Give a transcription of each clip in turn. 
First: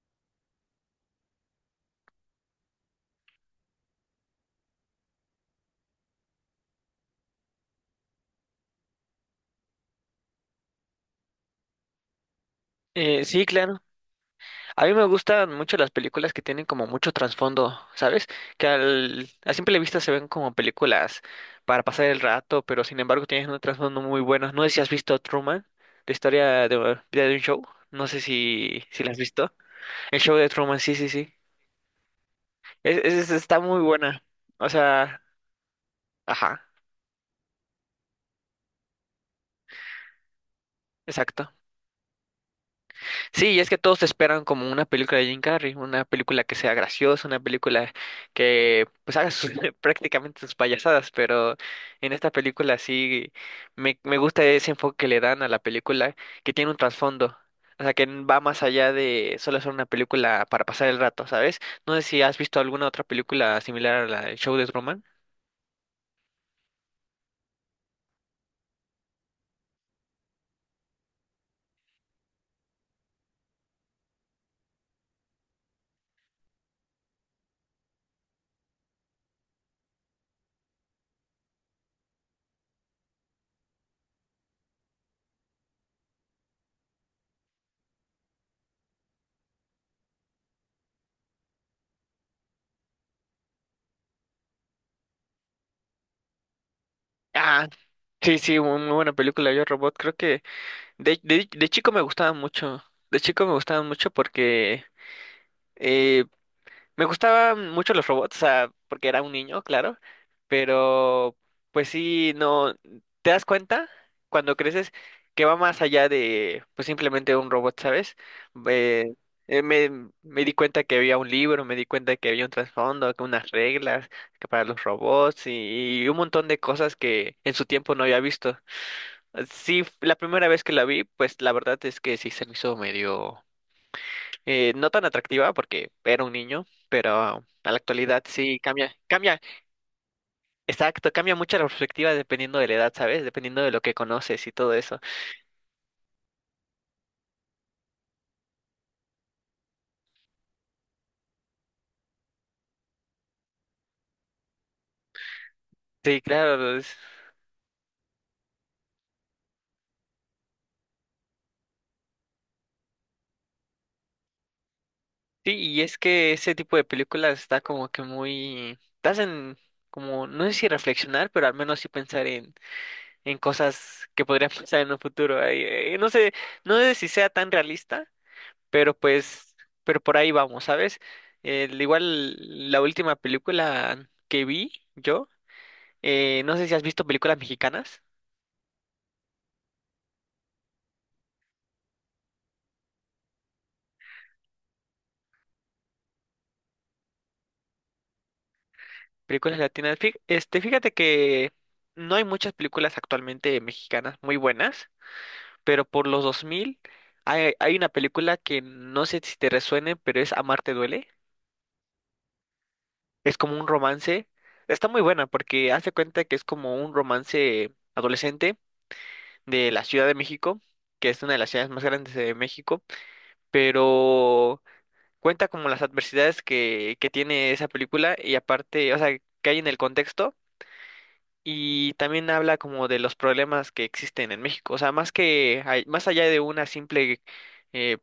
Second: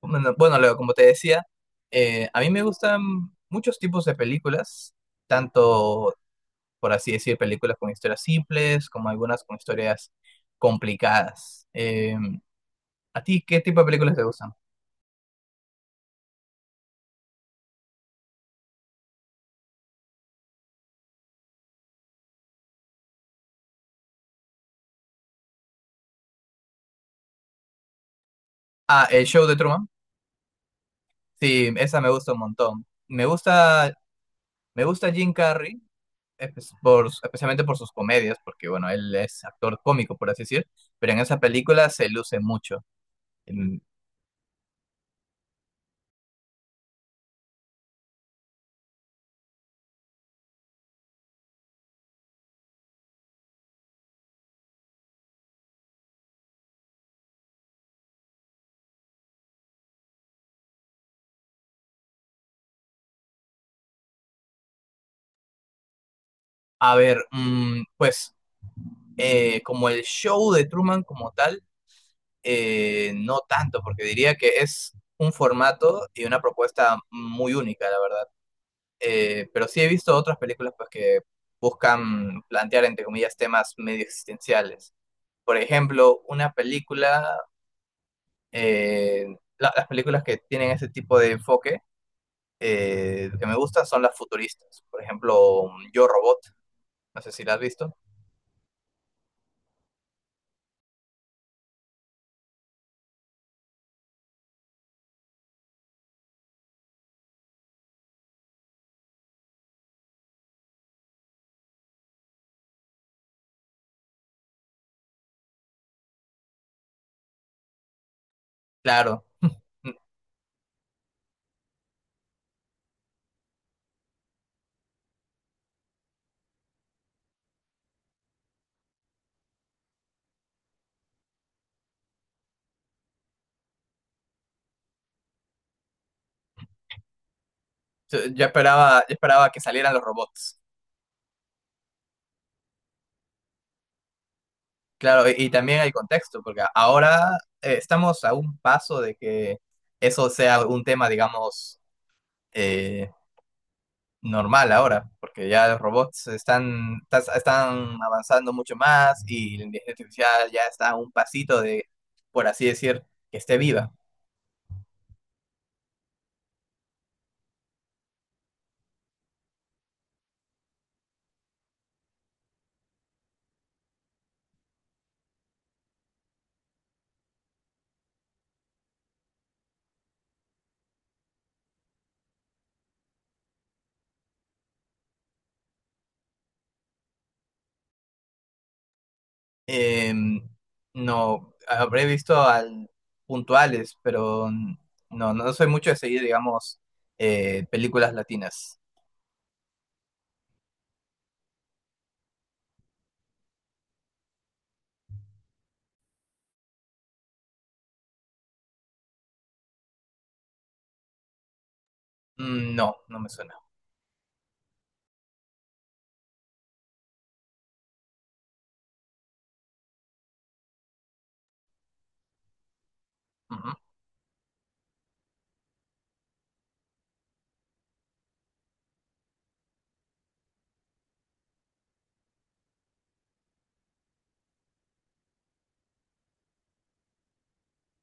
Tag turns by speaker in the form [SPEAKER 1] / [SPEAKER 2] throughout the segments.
[SPEAKER 1] Bueno, bueno, Leo, como te decía, a mí me gustan muchos tipos de películas, tanto, por así decir, películas con historias simples, como algunas con historias complicadas. ¿A
[SPEAKER 2] Eh,
[SPEAKER 1] ti
[SPEAKER 2] sí,
[SPEAKER 1] qué tipo
[SPEAKER 2] claro.
[SPEAKER 1] de películas te gustan?
[SPEAKER 2] A mí me gustan mucho las películas que tienen como mucho trasfondo, ¿sabes? Que a simple vista se ven como películas para pasar el rato, pero sin embargo tienen un trasfondo muy bueno. No sé si has visto Truman, la historia de vida de un show. No sé si
[SPEAKER 1] Ah,
[SPEAKER 2] la has
[SPEAKER 1] El Show
[SPEAKER 2] visto.
[SPEAKER 1] de Truman.
[SPEAKER 2] El Show de Truman, sí, sí, sí.
[SPEAKER 1] Sí, esa me gusta un montón.
[SPEAKER 2] Es, es- está muy buena. O
[SPEAKER 1] Me gusta
[SPEAKER 2] sea,
[SPEAKER 1] Jim Carrey,
[SPEAKER 2] ajá,
[SPEAKER 1] especialmente por sus comedias, porque, bueno, él es actor cómico, por así decir, pero en esa
[SPEAKER 2] exacto.
[SPEAKER 1] película se luce mucho.
[SPEAKER 2] Sí, y es
[SPEAKER 1] Mm.
[SPEAKER 2] que todos esperan como una película de Jim Carrey, una película que sea graciosa, una película que pues haga prácticamente sus payasadas, pero en esta película sí me gusta ese enfoque que le dan a la película, que tiene un trasfondo, o sea, que va más allá de solo ser una película para pasar el rato, ¿sabes? No sé si has visto alguna otra película similar a la del Show de Truman.
[SPEAKER 1] A ver, mm, pues... como el show de Truman como tal, no tanto, porque diría que es un formato y una propuesta muy única, la verdad. Pero sí he visto otras películas pues, que buscan plantear, entre comillas, temas medio existenciales. Por ejemplo, una película, eh, las películas que tienen ese tipo de enfoque que me gustan son las futuristas. Por ejemplo, Yo Robot, no sé si la has
[SPEAKER 2] Ah,
[SPEAKER 1] visto.
[SPEAKER 2] sí, sí, muy, muy buena película, Yo Robot. Creo que de chico me gustaba mucho. De chico me gustaba mucho porque eh, Me gustaban mucho los robots, o sea, porque era un niño, claro, pero pues sí, no, te das cuenta cuando creces que va más allá de pues simplemente un robot, ¿sabes? Eh,
[SPEAKER 1] Claro.
[SPEAKER 2] eh, me, me di cuenta que había un libro, me di cuenta que había un trasfondo, que unas reglas que para los robots y un montón de cosas que en su tiempo no había visto. Sí, la primera vez que la vi, pues la verdad es que sí se me hizo medio no tan atractiva porque era un niño, pero a la actualidad sí cambia,
[SPEAKER 1] Yo
[SPEAKER 2] cambia,
[SPEAKER 1] esperaba que salieran los robots.
[SPEAKER 2] exacto, cambia mucho la perspectiva dependiendo de la edad, ¿sabes? Dependiendo de lo que conoces y todo eso.
[SPEAKER 1] Claro, y, también hay contexto, porque ahora estamos a un paso de que eso sea un tema, digamos, eh, normal ahora, porque ya los
[SPEAKER 2] Sí,
[SPEAKER 1] robots
[SPEAKER 2] claro,
[SPEAKER 1] están avanzando mucho más y la inteligencia artificial ya está a un pasito de, por así decir, que esté viva.
[SPEAKER 2] sí, y es que ese tipo de películas está como que muy, te hacen como, no sé si reflexionar, pero al menos sí pensar en, cosas que podrían pasar en un futuro. Ay, no sé si sea tan realista. pero pues, pero por ahí vamos, ¿sabes? Igual la última película que vi yo, no sé si has visto películas mexicanas,
[SPEAKER 1] Em, no, habré visto al puntuales, pero no, no soy mucho de seguir, digamos, películas latinas.
[SPEAKER 2] películas latinas. Este, fíjate que no hay muchas películas actualmente mexicanas muy buenas, pero por los 2000 hay una película que no sé si te resuene, pero es Amarte duele.
[SPEAKER 1] Mm. No, no me
[SPEAKER 2] Es
[SPEAKER 1] suena.
[SPEAKER 2] como un romance. Está muy buena porque hace cuenta que es como un romance adolescente de la Ciudad de México, que es una de las ciudades más grandes de México,
[SPEAKER 1] Ujú.
[SPEAKER 2] pero cuenta como las adversidades que tiene esa película y aparte, o sea, que hay en el contexto, y también habla como de los problemas que existen en México. O sea, más que, más allá de una simple eh,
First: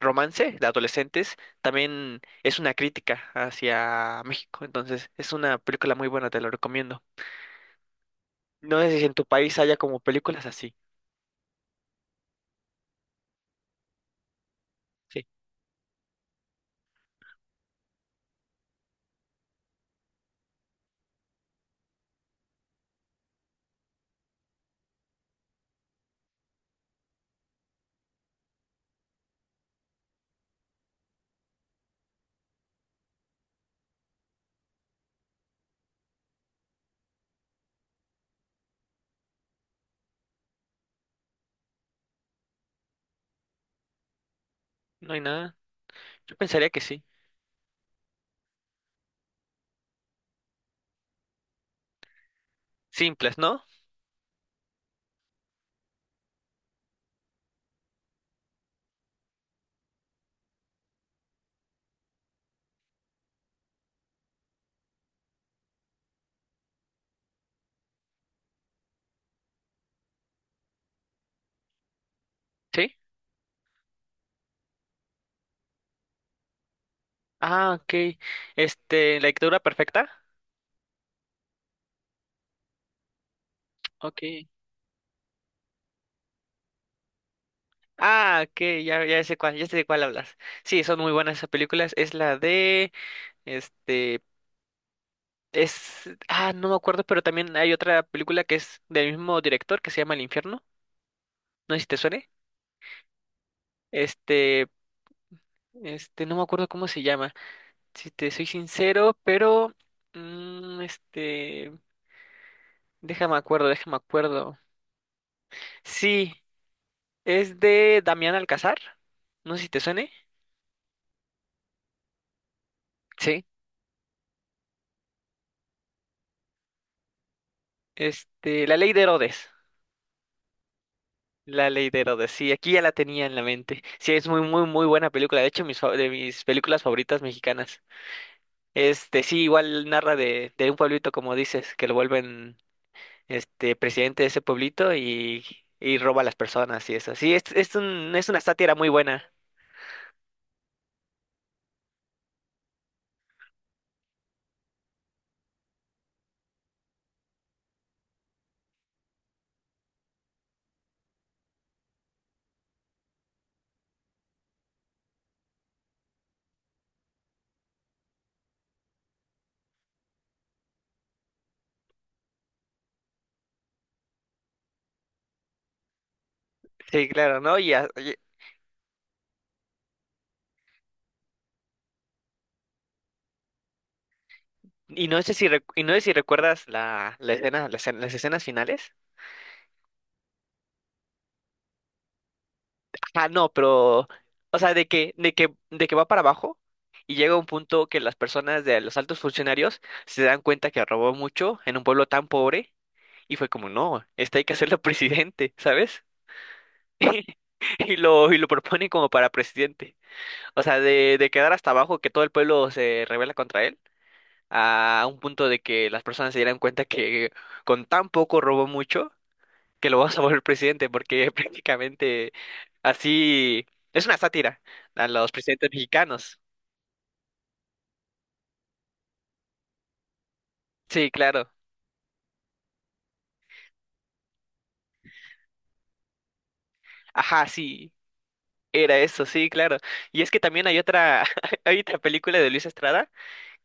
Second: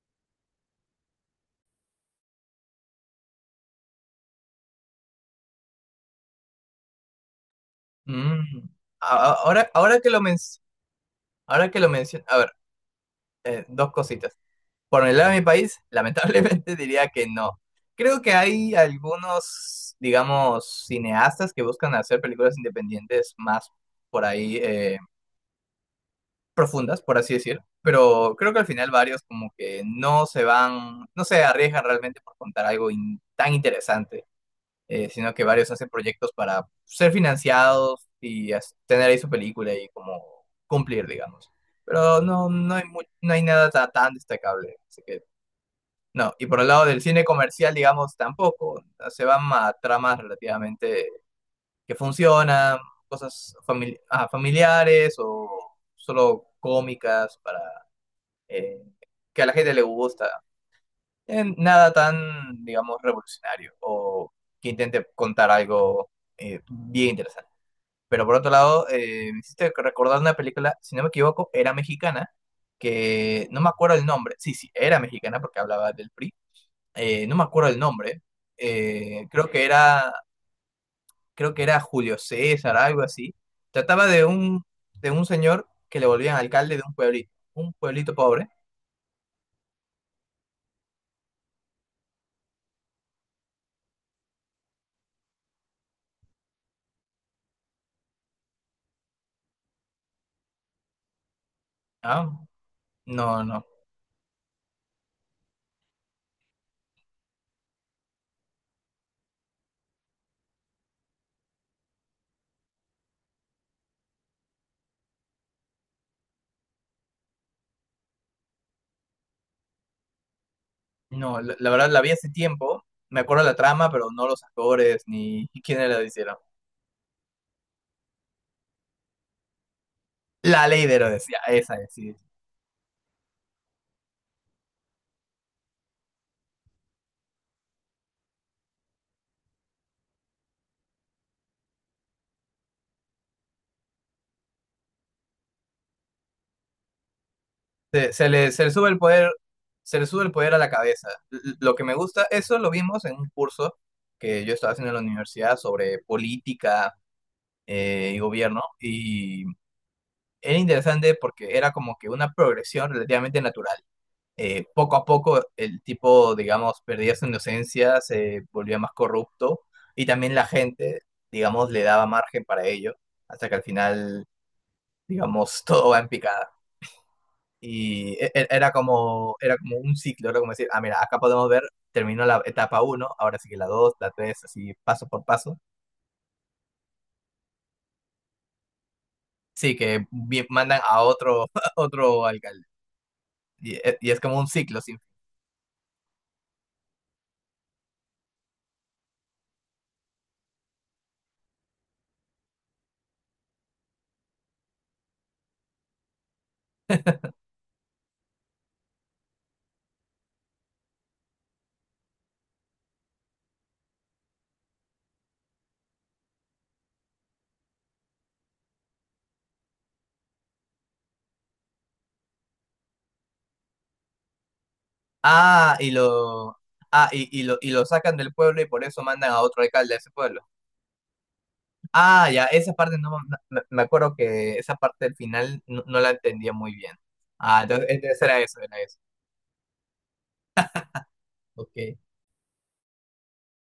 [SPEAKER 2] romance de adolescentes, también es una crítica hacia México. Entonces es una película muy buena, te lo recomiendo.
[SPEAKER 1] Mm.
[SPEAKER 2] No sé si en tu país haya como
[SPEAKER 1] Ahora que
[SPEAKER 2] películas así.
[SPEAKER 1] ahora que lo menciono, a ver, dos cositas. Por el
[SPEAKER 2] Sí,
[SPEAKER 1] lado de mi país, lamentablemente diría que no. Creo que hay algunos, digamos, cineastas que buscan hacer películas independientes más por ahí profundas, por así decir. Pero creo que al final varios como que no se van, no se arriesgan realmente por contar algo tan interesante. Sino que varios hacen proyectos para ser financiados y tener ahí su película y como cumplir, digamos. Pero no, no hay no hay nada tan destacable, así
[SPEAKER 2] no hay
[SPEAKER 1] que
[SPEAKER 2] nada.
[SPEAKER 1] no.
[SPEAKER 2] Yo
[SPEAKER 1] Y por el
[SPEAKER 2] pensaría que
[SPEAKER 1] lado del
[SPEAKER 2] sí.
[SPEAKER 1] cine comercial, digamos, tampoco. Se van a tramas relativamente que funcionan,
[SPEAKER 2] Simples,
[SPEAKER 1] cosas
[SPEAKER 2] ¿no?
[SPEAKER 1] familiares o solo cómicas para eh, que a la gente le gusta en nada tan, digamos, revolucionario o que intente contar algo bien interesante. Pero por otro lado, me hiciste recordar una película, si no me equivoco, era mexicana,
[SPEAKER 2] Sí.
[SPEAKER 1] que no me acuerdo el nombre. Sí, sí, era mexicana porque hablaba del PRI. No me acuerdo
[SPEAKER 2] Ah,
[SPEAKER 1] el
[SPEAKER 2] ok.
[SPEAKER 1] nombre.
[SPEAKER 2] Este, La
[SPEAKER 1] eh, creo
[SPEAKER 2] Dictadura
[SPEAKER 1] que
[SPEAKER 2] Perfecta.
[SPEAKER 1] era, Creo que era Julio César, algo así. Trataba
[SPEAKER 2] Ok.
[SPEAKER 1] de un señor que le volvían alcalde de un pueblito
[SPEAKER 2] Ah,
[SPEAKER 1] pobre.
[SPEAKER 2] ok, ya, sé cuál, ya sé de cuál hablas. Sí, son muy buenas esas películas. Es la de, este, no me acuerdo, pero también hay otra película que es del mismo director que se llama El Infierno. No sé si te suene.
[SPEAKER 1] Ah, no, no.
[SPEAKER 2] Este, no me acuerdo cómo se llama. Si te soy sincero, pero, este, déjame acuerdo. Sí, es de Damián Alcázar. No sé si te suene.
[SPEAKER 1] No, la verdad la vi hace tiempo. Me
[SPEAKER 2] Sí.
[SPEAKER 1] acuerdo la trama, pero no los actores ni quiénes la hicieron.
[SPEAKER 2] Este, La Ley de Herodes.
[SPEAKER 1] La ley de Herodes, ya,
[SPEAKER 2] La
[SPEAKER 1] esa
[SPEAKER 2] Ley
[SPEAKER 1] es,
[SPEAKER 2] de
[SPEAKER 1] sí.
[SPEAKER 2] Herodes, sí, aquí ya la tenía en la mente. Sí, es muy, muy, muy buena película. De hecho, de mis películas favoritas mexicanas. Este, sí, igual narra de, un pueblito, como dices, que lo vuelven este presidente de ese pueblito, y roba a las personas y eso. Sí, es una
[SPEAKER 1] Se le
[SPEAKER 2] sátira
[SPEAKER 1] sube
[SPEAKER 2] muy
[SPEAKER 1] el poder,
[SPEAKER 2] buena.
[SPEAKER 1] se le sube el poder a la cabeza. Lo que me gusta, eso lo vimos en un curso que yo estaba haciendo en la universidad sobre política y gobierno. Y era interesante porque era como que una progresión relativamente natural. Poco a poco el tipo, digamos, perdía su inocencia, se volvía más corrupto y también la gente, digamos, le daba margen para ello, hasta que al final, digamos, todo va en picada.
[SPEAKER 2] Sí, claro, ¿no? Y, a- y,
[SPEAKER 1] Y era como un ciclo, era como decir, ah, mira, acá podemos ver, terminó la etapa uno, ahora sigue la dos, la tres, así
[SPEAKER 2] y
[SPEAKER 1] paso por paso.
[SPEAKER 2] no sé si recuerdas las escenas finales.
[SPEAKER 1] Sí, que mandan a otro, a otro alcalde.
[SPEAKER 2] Ah, no,
[SPEAKER 1] Y,
[SPEAKER 2] pero,
[SPEAKER 1] y es como un
[SPEAKER 2] o sea,
[SPEAKER 1] ciclo
[SPEAKER 2] de
[SPEAKER 1] sin.
[SPEAKER 2] que, de que, de que va para abajo, y llega un punto que las personas de los altos funcionarios se dan cuenta que robó mucho en un pueblo tan pobre, y fue como, no, este hay que hacerlo presidente, ¿sabes? Y lo propone como para presidente. O sea, de quedar hasta abajo, que todo el pueblo se rebela contra él, a un punto de que las personas se dieran cuenta que con tan poco robó mucho, que lo vas a volver presidente, porque prácticamente así es una sátira a los presidentes
[SPEAKER 1] Ah, y
[SPEAKER 2] mexicanos.
[SPEAKER 1] lo, ah, y, y lo sacan del pueblo y por eso mandan a otro alcalde a ese pueblo.
[SPEAKER 2] Sí, claro.
[SPEAKER 1] Ah, ya, esa parte no me acuerdo que esa parte del final no, no la entendía muy bien.
[SPEAKER 2] Ajá,
[SPEAKER 1] Ah,
[SPEAKER 2] sí,
[SPEAKER 1] entonces era eso, era
[SPEAKER 2] era
[SPEAKER 1] eso.
[SPEAKER 2] eso, sí, claro. Y es que también hay otra, hay otra
[SPEAKER 1] Ok,
[SPEAKER 2] película de Luis Estrada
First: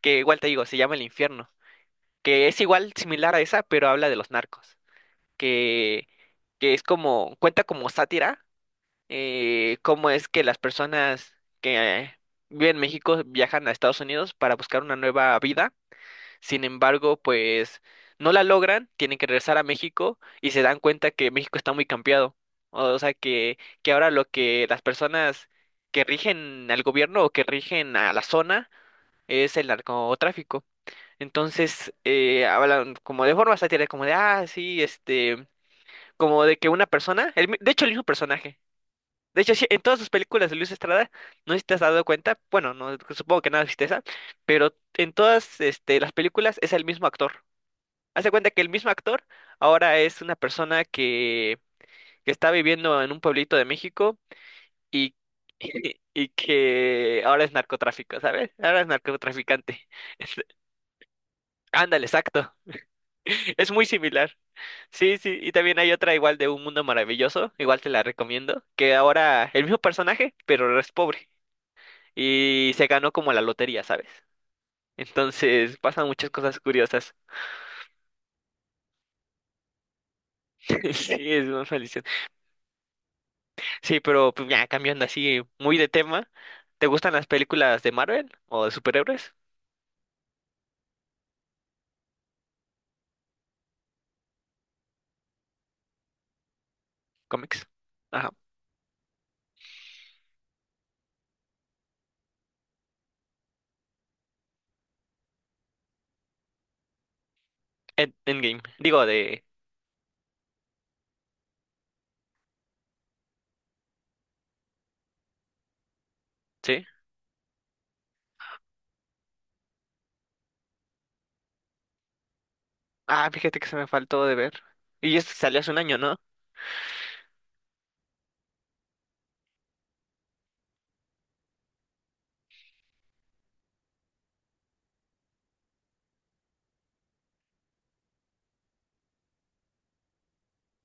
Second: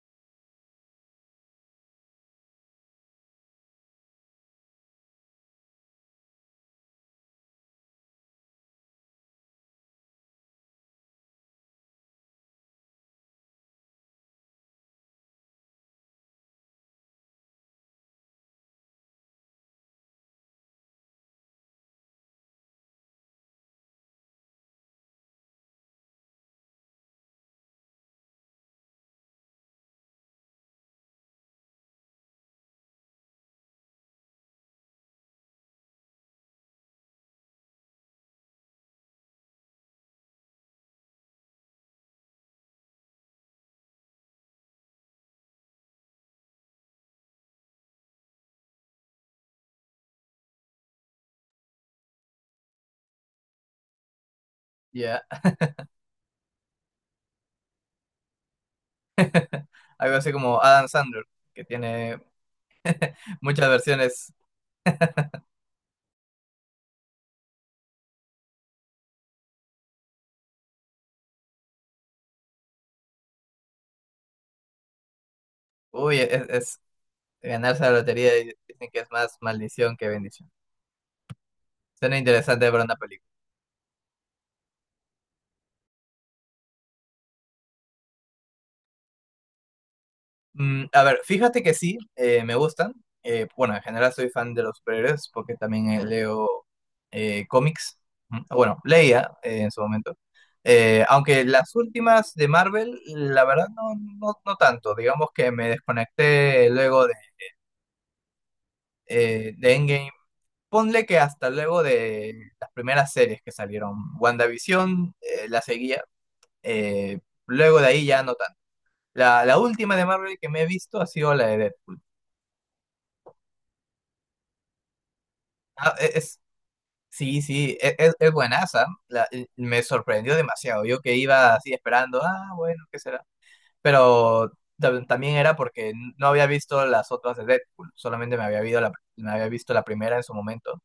[SPEAKER 2] que igual te digo, se llama El Infierno, que es igual similar a esa, pero habla de los narcos, que, que es como, cuenta como sátira, cómo es que las personas que viven en México viajan a Estados Unidos para buscar una nueva vida. Sin embargo, pues no la logran, tienen que regresar a México y se dan cuenta que México está muy cambiado. O sea, que ahora lo que las personas que rigen al gobierno o que rigen a la zona es el narcotráfico. Entonces, hablan como de forma satírica, como de, sí, este, como de que una persona, de hecho, el mismo personaje. De hecho, sí, en todas sus películas de Luis Estrada, no sé si te has dado cuenta, bueno, no, supongo que nada viste esa, pero en todas este, las películas es el mismo actor. Haz de cuenta que el mismo actor ahora es una persona que está viviendo en un pueblito de México y,
[SPEAKER 1] ya.
[SPEAKER 2] y que ahora es narcotráfico, ¿sabes? Ahora es narcotraficante.
[SPEAKER 1] Algo así como Adam Sandler, que
[SPEAKER 2] Ándale,
[SPEAKER 1] tiene
[SPEAKER 2] exacto.
[SPEAKER 1] muchas
[SPEAKER 2] Es muy
[SPEAKER 1] versiones.
[SPEAKER 2] similar. Sí, sí, y también hay otra igual de Un Mundo Maravilloso, igual te la recomiendo, que ahora el mismo personaje, pero ahora es pobre y se ganó como la lotería, ¿sabes? Entonces pasan
[SPEAKER 1] Uy,
[SPEAKER 2] muchas
[SPEAKER 1] es,
[SPEAKER 2] cosas
[SPEAKER 1] es-
[SPEAKER 2] curiosas.
[SPEAKER 1] Ganarse la lotería y dicen que es más maldición que bendición.
[SPEAKER 2] Sí, es muy
[SPEAKER 1] Suena interesante para una película.
[SPEAKER 2] Sí, pero pues, ya cambiando así muy de tema, ¿te gustan las películas de Marvel o de superhéroes?
[SPEAKER 1] Mm, a ver, fíjate que sí, me gustan. Bueno, en general soy fan de los superhéroes porque también leo
[SPEAKER 2] Cómics.
[SPEAKER 1] cómics.
[SPEAKER 2] Ajá.
[SPEAKER 1] Mm. Bueno, leía en su momento. Aunque las últimas de Marvel, la verdad no, no tanto. Digamos que me desconecté luego
[SPEAKER 2] Endgame. Digo, de...
[SPEAKER 1] de Endgame. Ponle que hasta luego de las primeras series que salieron. WandaVision la seguía.
[SPEAKER 2] Sí.
[SPEAKER 1] eh, Luego de ahí ya no tanto. La última de Marvel que me he visto ha sido la de Deadpool.
[SPEAKER 2] Ah, fíjate que se me faltó de ver. Y esto salió hace un
[SPEAKER 1] Ah,
[SPEAKER 2] año,
[SPEAKER 1] e-
[SPEAKER 2] ¿no?
[SPEAKER 1] es, Sí, sí, es buenaza. Me sorprendió demasiado. Yo que iba así esperando, ah, bueno, ¿qué será? Pero también era porque no había visto las otras de Deadpool, solamente me había visto la primera en su momento.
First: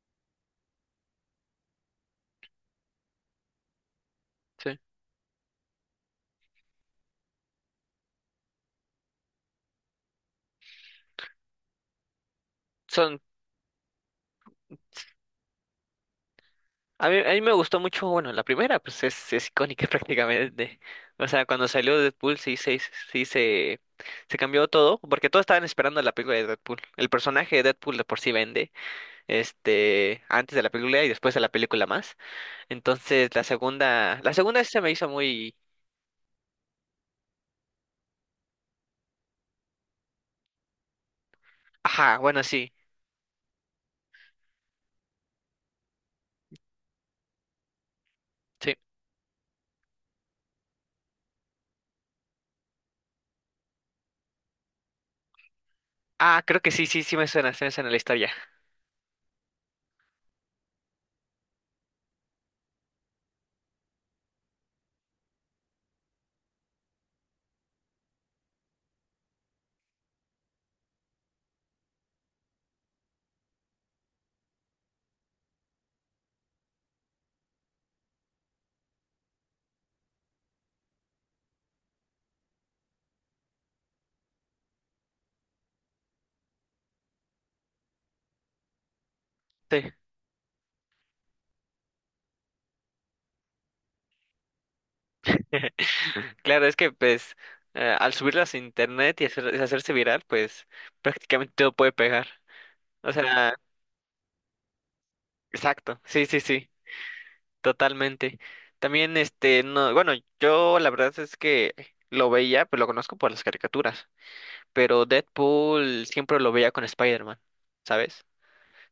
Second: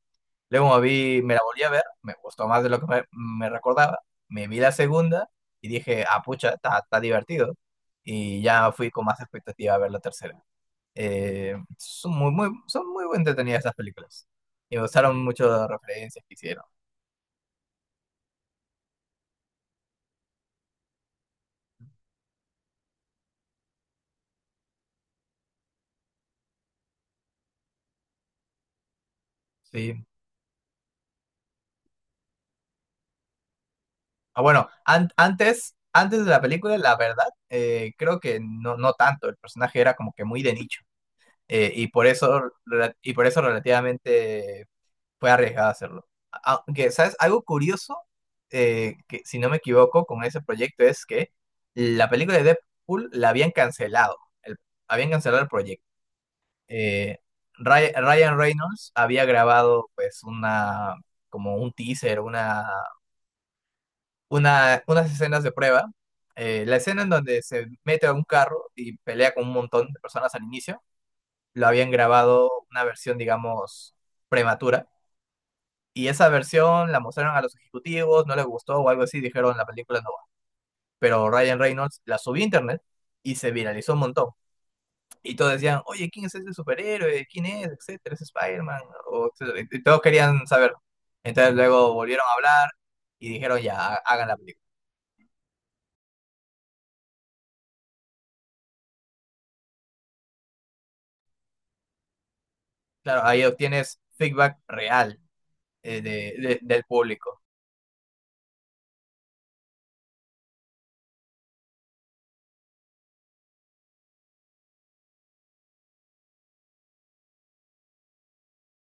[SPEAKER 1] Luego me vi, me la volví a ver, me gustó más de lo que me recordaba. Me vi la
[SPEAKER 2] Sí.
[SPEAKER 1] segunda y dije, ah, pucha, está divertido. Y ya fui con más expectativa a ver la tercera. Son son muy
[SPEAKER 2] Son...
[SPEAKER 1] entretenidas esas películas. Y me gustaron mucho las referencias que hicieron.
[SPEAKER 2] A mí me gustó mucho, bueno, la primera, pues es icónica prácticamente. O sea, cuando salió Deadpool sí, sí, se, se cambió todo, porque todos estaban esperando la película de Deadpool. El personaje de Deadpool de por sí vende,
[SPEAKER 1] Sí.
[SPEAKER 2] este, antes de la película y después de la película más. Entonces la segunda, la
[SPEAKER 1] Ah,
[SPEAKER 2] segunda
[SPEAKER 1] bueno,
[SPEAKER 2] se me hizo muy,
[SPEAKER 1] antes, antes de la película, la verdad, creo que no, no tanto. El personaje era como que muy de nicho.
[SPEAKER 2] ajá, bueno, sí,
[SPEAKER 1] Y por eso relativamente fue arriesgado hacerlo. A- Aunque, ¿sabes? Algo curioso,
[SPEAKER 2] sí.
[SPEAKER 1] que si no me equivoco, con ese proyecto es que la película de Deadpool la habían cancelado. el- Habían cancelado el proyecto.
[SPEAKER 2] Ah, creo que sí, sí, sí
[SPEAKER 1] Eh,
[SPEAKER 2] me suena, se me suena la historia.
[SPEAKER 1] Ryan Reynolds había grabado pues una, como un teaser, unas escenas de prueba. La escena en donde se mete a un carro y pelea con un montón de personas al inicio, lo habían grabado una versión, digamos, prematura. Y esa versión la mostraron a los ejecutivos, no les gustó o algo así, dijeron la película no va. Pero Ryan Reynolds la subió a internet y se viralizó un montón. Y todos decían, oye, ¿quién es ese superhéroe? ¿Quién es? Etcétera, es Spider-Man, o etcétera. Y
[SPEAKER 2] Sí.
[SPEAKER 1] todos querían saberlo. Entonces luego volvieron a hablar y dijeron, ya, hagan la película.
[SPEAKER 2] Claro, es que pues al subirlas a internet y hacerse viral, pues prácticamente todo puede pegar. O
[SPEAKER 1] Claro, ahí
[SPEAKER 2] sea,
[SPEAKER 1] obtienes feedback real
[SPEAKER 2] exacto, sí, sí, sí,
[SPEAKER 1] del público.
[SPEAKER 2] totalmente. También este, no, bueno, yo la verdad es que lo veía, pues lo conozco por las caricaturas, pero Deadpool siempre lo veía con Spider-Man, ¿sabes?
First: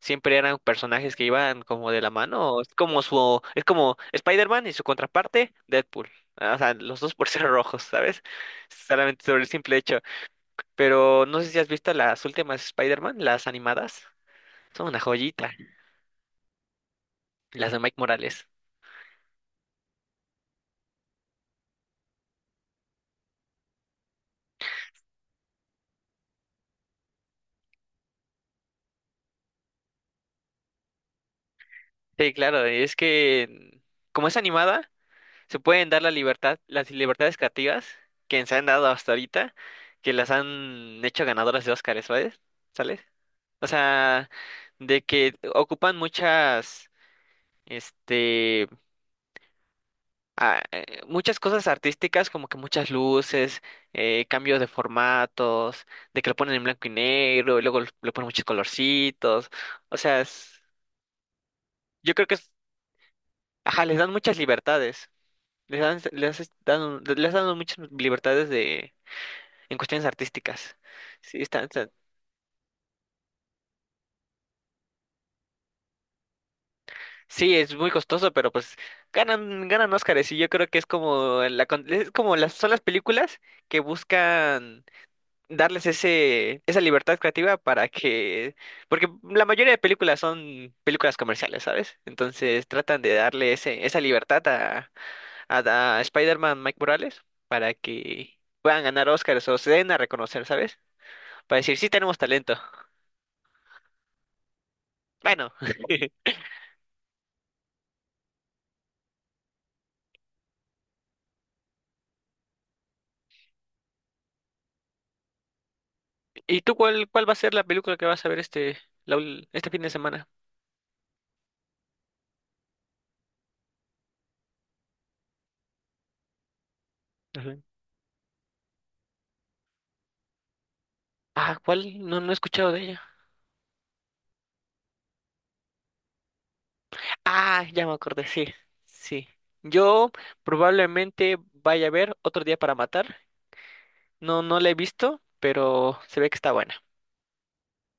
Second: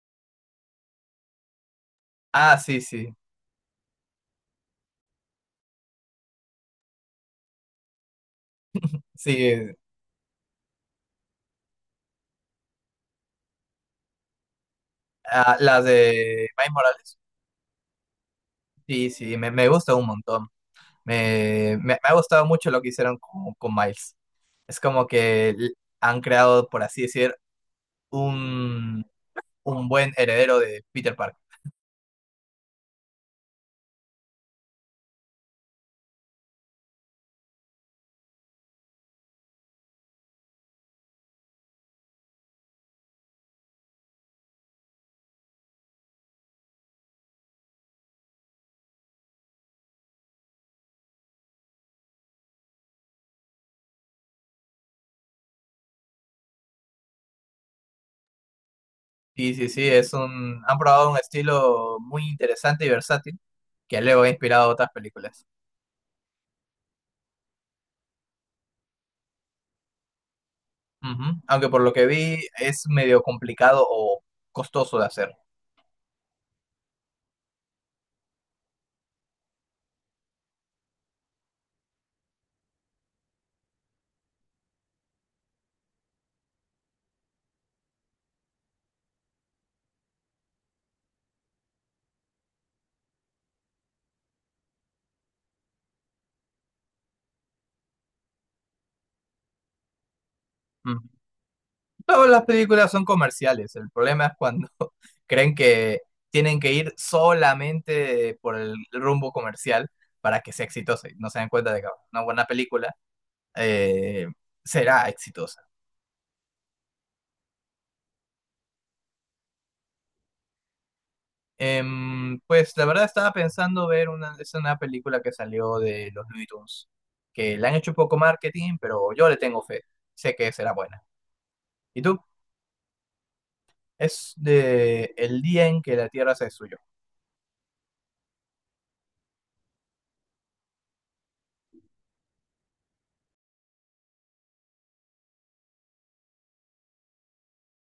[SPEAKER 2] Siempre eran personajes que iban como de la
[SPEAKER 1] Ah,
[SPEAKER 2] mano. Es
[SPEAKER 1] sí,
[SPEAKER 2] como
[SPEAKER 1] sí,
[SPEAKER 2] su, es como Spider-Man y su contraparte, Deadpool. Ah, o sea, los dos por ser rojos, ¿sabes? Solamente
[SPEAKER 1] sí.
[SPEAKER 2] sobre el simple hecho. Pero no sé si has visto las últimas Spider-Man, las animadas. Son una joyita,
[SPEAKER 1] Ah, las de Miles Morales.
[SPEAKER 2] las de Mike Morales.
[SPEAKER 1] Sí, sí, me gusta un montón. Me- me ha gustado mucho lo que hicieron con Miles. Es como que han creado, por así decir, un, un buen heredero de Peter Parker.
[SPEAKER 2] Sí, claro, es que como es animada, se pueden dar la libertad, las libertades creativas que se han dado hasta ahorita, que las han hecho ganadoras de Óscar, ¿sabes? ¿Sales? O sea, de que ocupan muchas, este, muchas cosas artísticas, como que muchas luces, cambios de formatos, de que lo ponen en blanco y negro, y luego lo ponen muchos
[SPEAKER 1] Sí,
[SPEAKER 2] colorcitos.
[SPEAKER 1] sí, sí,
[SPEAKER 2] O
[SPEAKER 1] es
[SPEAKER 2] sea,
[SPEAKER 1] un, han probado un estilo
[SPEAKER 2] yo
[SPEAKER 1] muy
[SPEAKER 2] creo que
[SPEAKER 1] interesante y versátil
[SPEAKER 2] ajá,
[SPEAKER 1] que
[SPEAKER 2] les dan
[SPEAKER 1] luego ha
[SPEAKER 2] muchas
[SPEAKER 1] inspirado a otras
[SPEAKER 2] libertades.
[SPEAKER 1] películas.
[SPEAKER 2] Les dan muchas libertades en cuestiones artísticas.
[SPEAKER 1] Ujú.
[SPEAKER 2] Sí,
[SPEAKER 1] Aunque
[SPEAKER 2] están,
[SPEAKER 1] por lo que vi es medio complicado o costoso de hacer.
[SPEAKER 2] sí, es muy costoso, pero pues ganan Óscares, y yo creo que es como la, es como las son las películas que buscan darles ese esa libertad creativa para que porque la mayoría de películas son películas comerciales, ¿sabes? Entonces tratan de darle ese esa libertad a Spider-Man Mike Morales para que puedan ganar Óscares o se den a reconocer, ¿sabes?
[SPEAKER 1] Ujú.
[SPEAKER 2] Para decir, sí tenemos
[SPEAKER 1] Todas las
[SPEAKER 2] talento.
[SPEAKER 1] películas son comerciales. El problema es cuando creen
[SPEAKER 2] Bueno.
[SPEAKER 1] que tienen que ir solamente por el rumbo comercial para que sea exitosa y no se dan cuenta de que una buena película eh, será exitosa.
[SPEAKER 2] ¿Y tú cuál va a ser la película que vas a ver este fin de semana?
[SPEAKER 1] Pues la verdad estaba pensando ver una, es una película que salió de los Looney Tunes, que
[SPEAKER 2] Ujú.
[SPEAKER 1] le han hecho poco marketing, pero yo le tengo fe. Sé que será buena.
[SPEAKER 2] Ah,
[SPEAKER 1] ¿Y
[SPEAKER 2] ¿cuál?
[SPEAKER 1] tú?
[SPEAKER 2] No, no he escuchado de ella.
[SPEAKER 1] Es de el día en que la Tierra se destruyó.
[SPEAKER 2] Ah, ya me acordé, sí, sí. Yo probablemente vaya a ver Otro Día para Matar. No, no la he visto, pero se ve que está buena.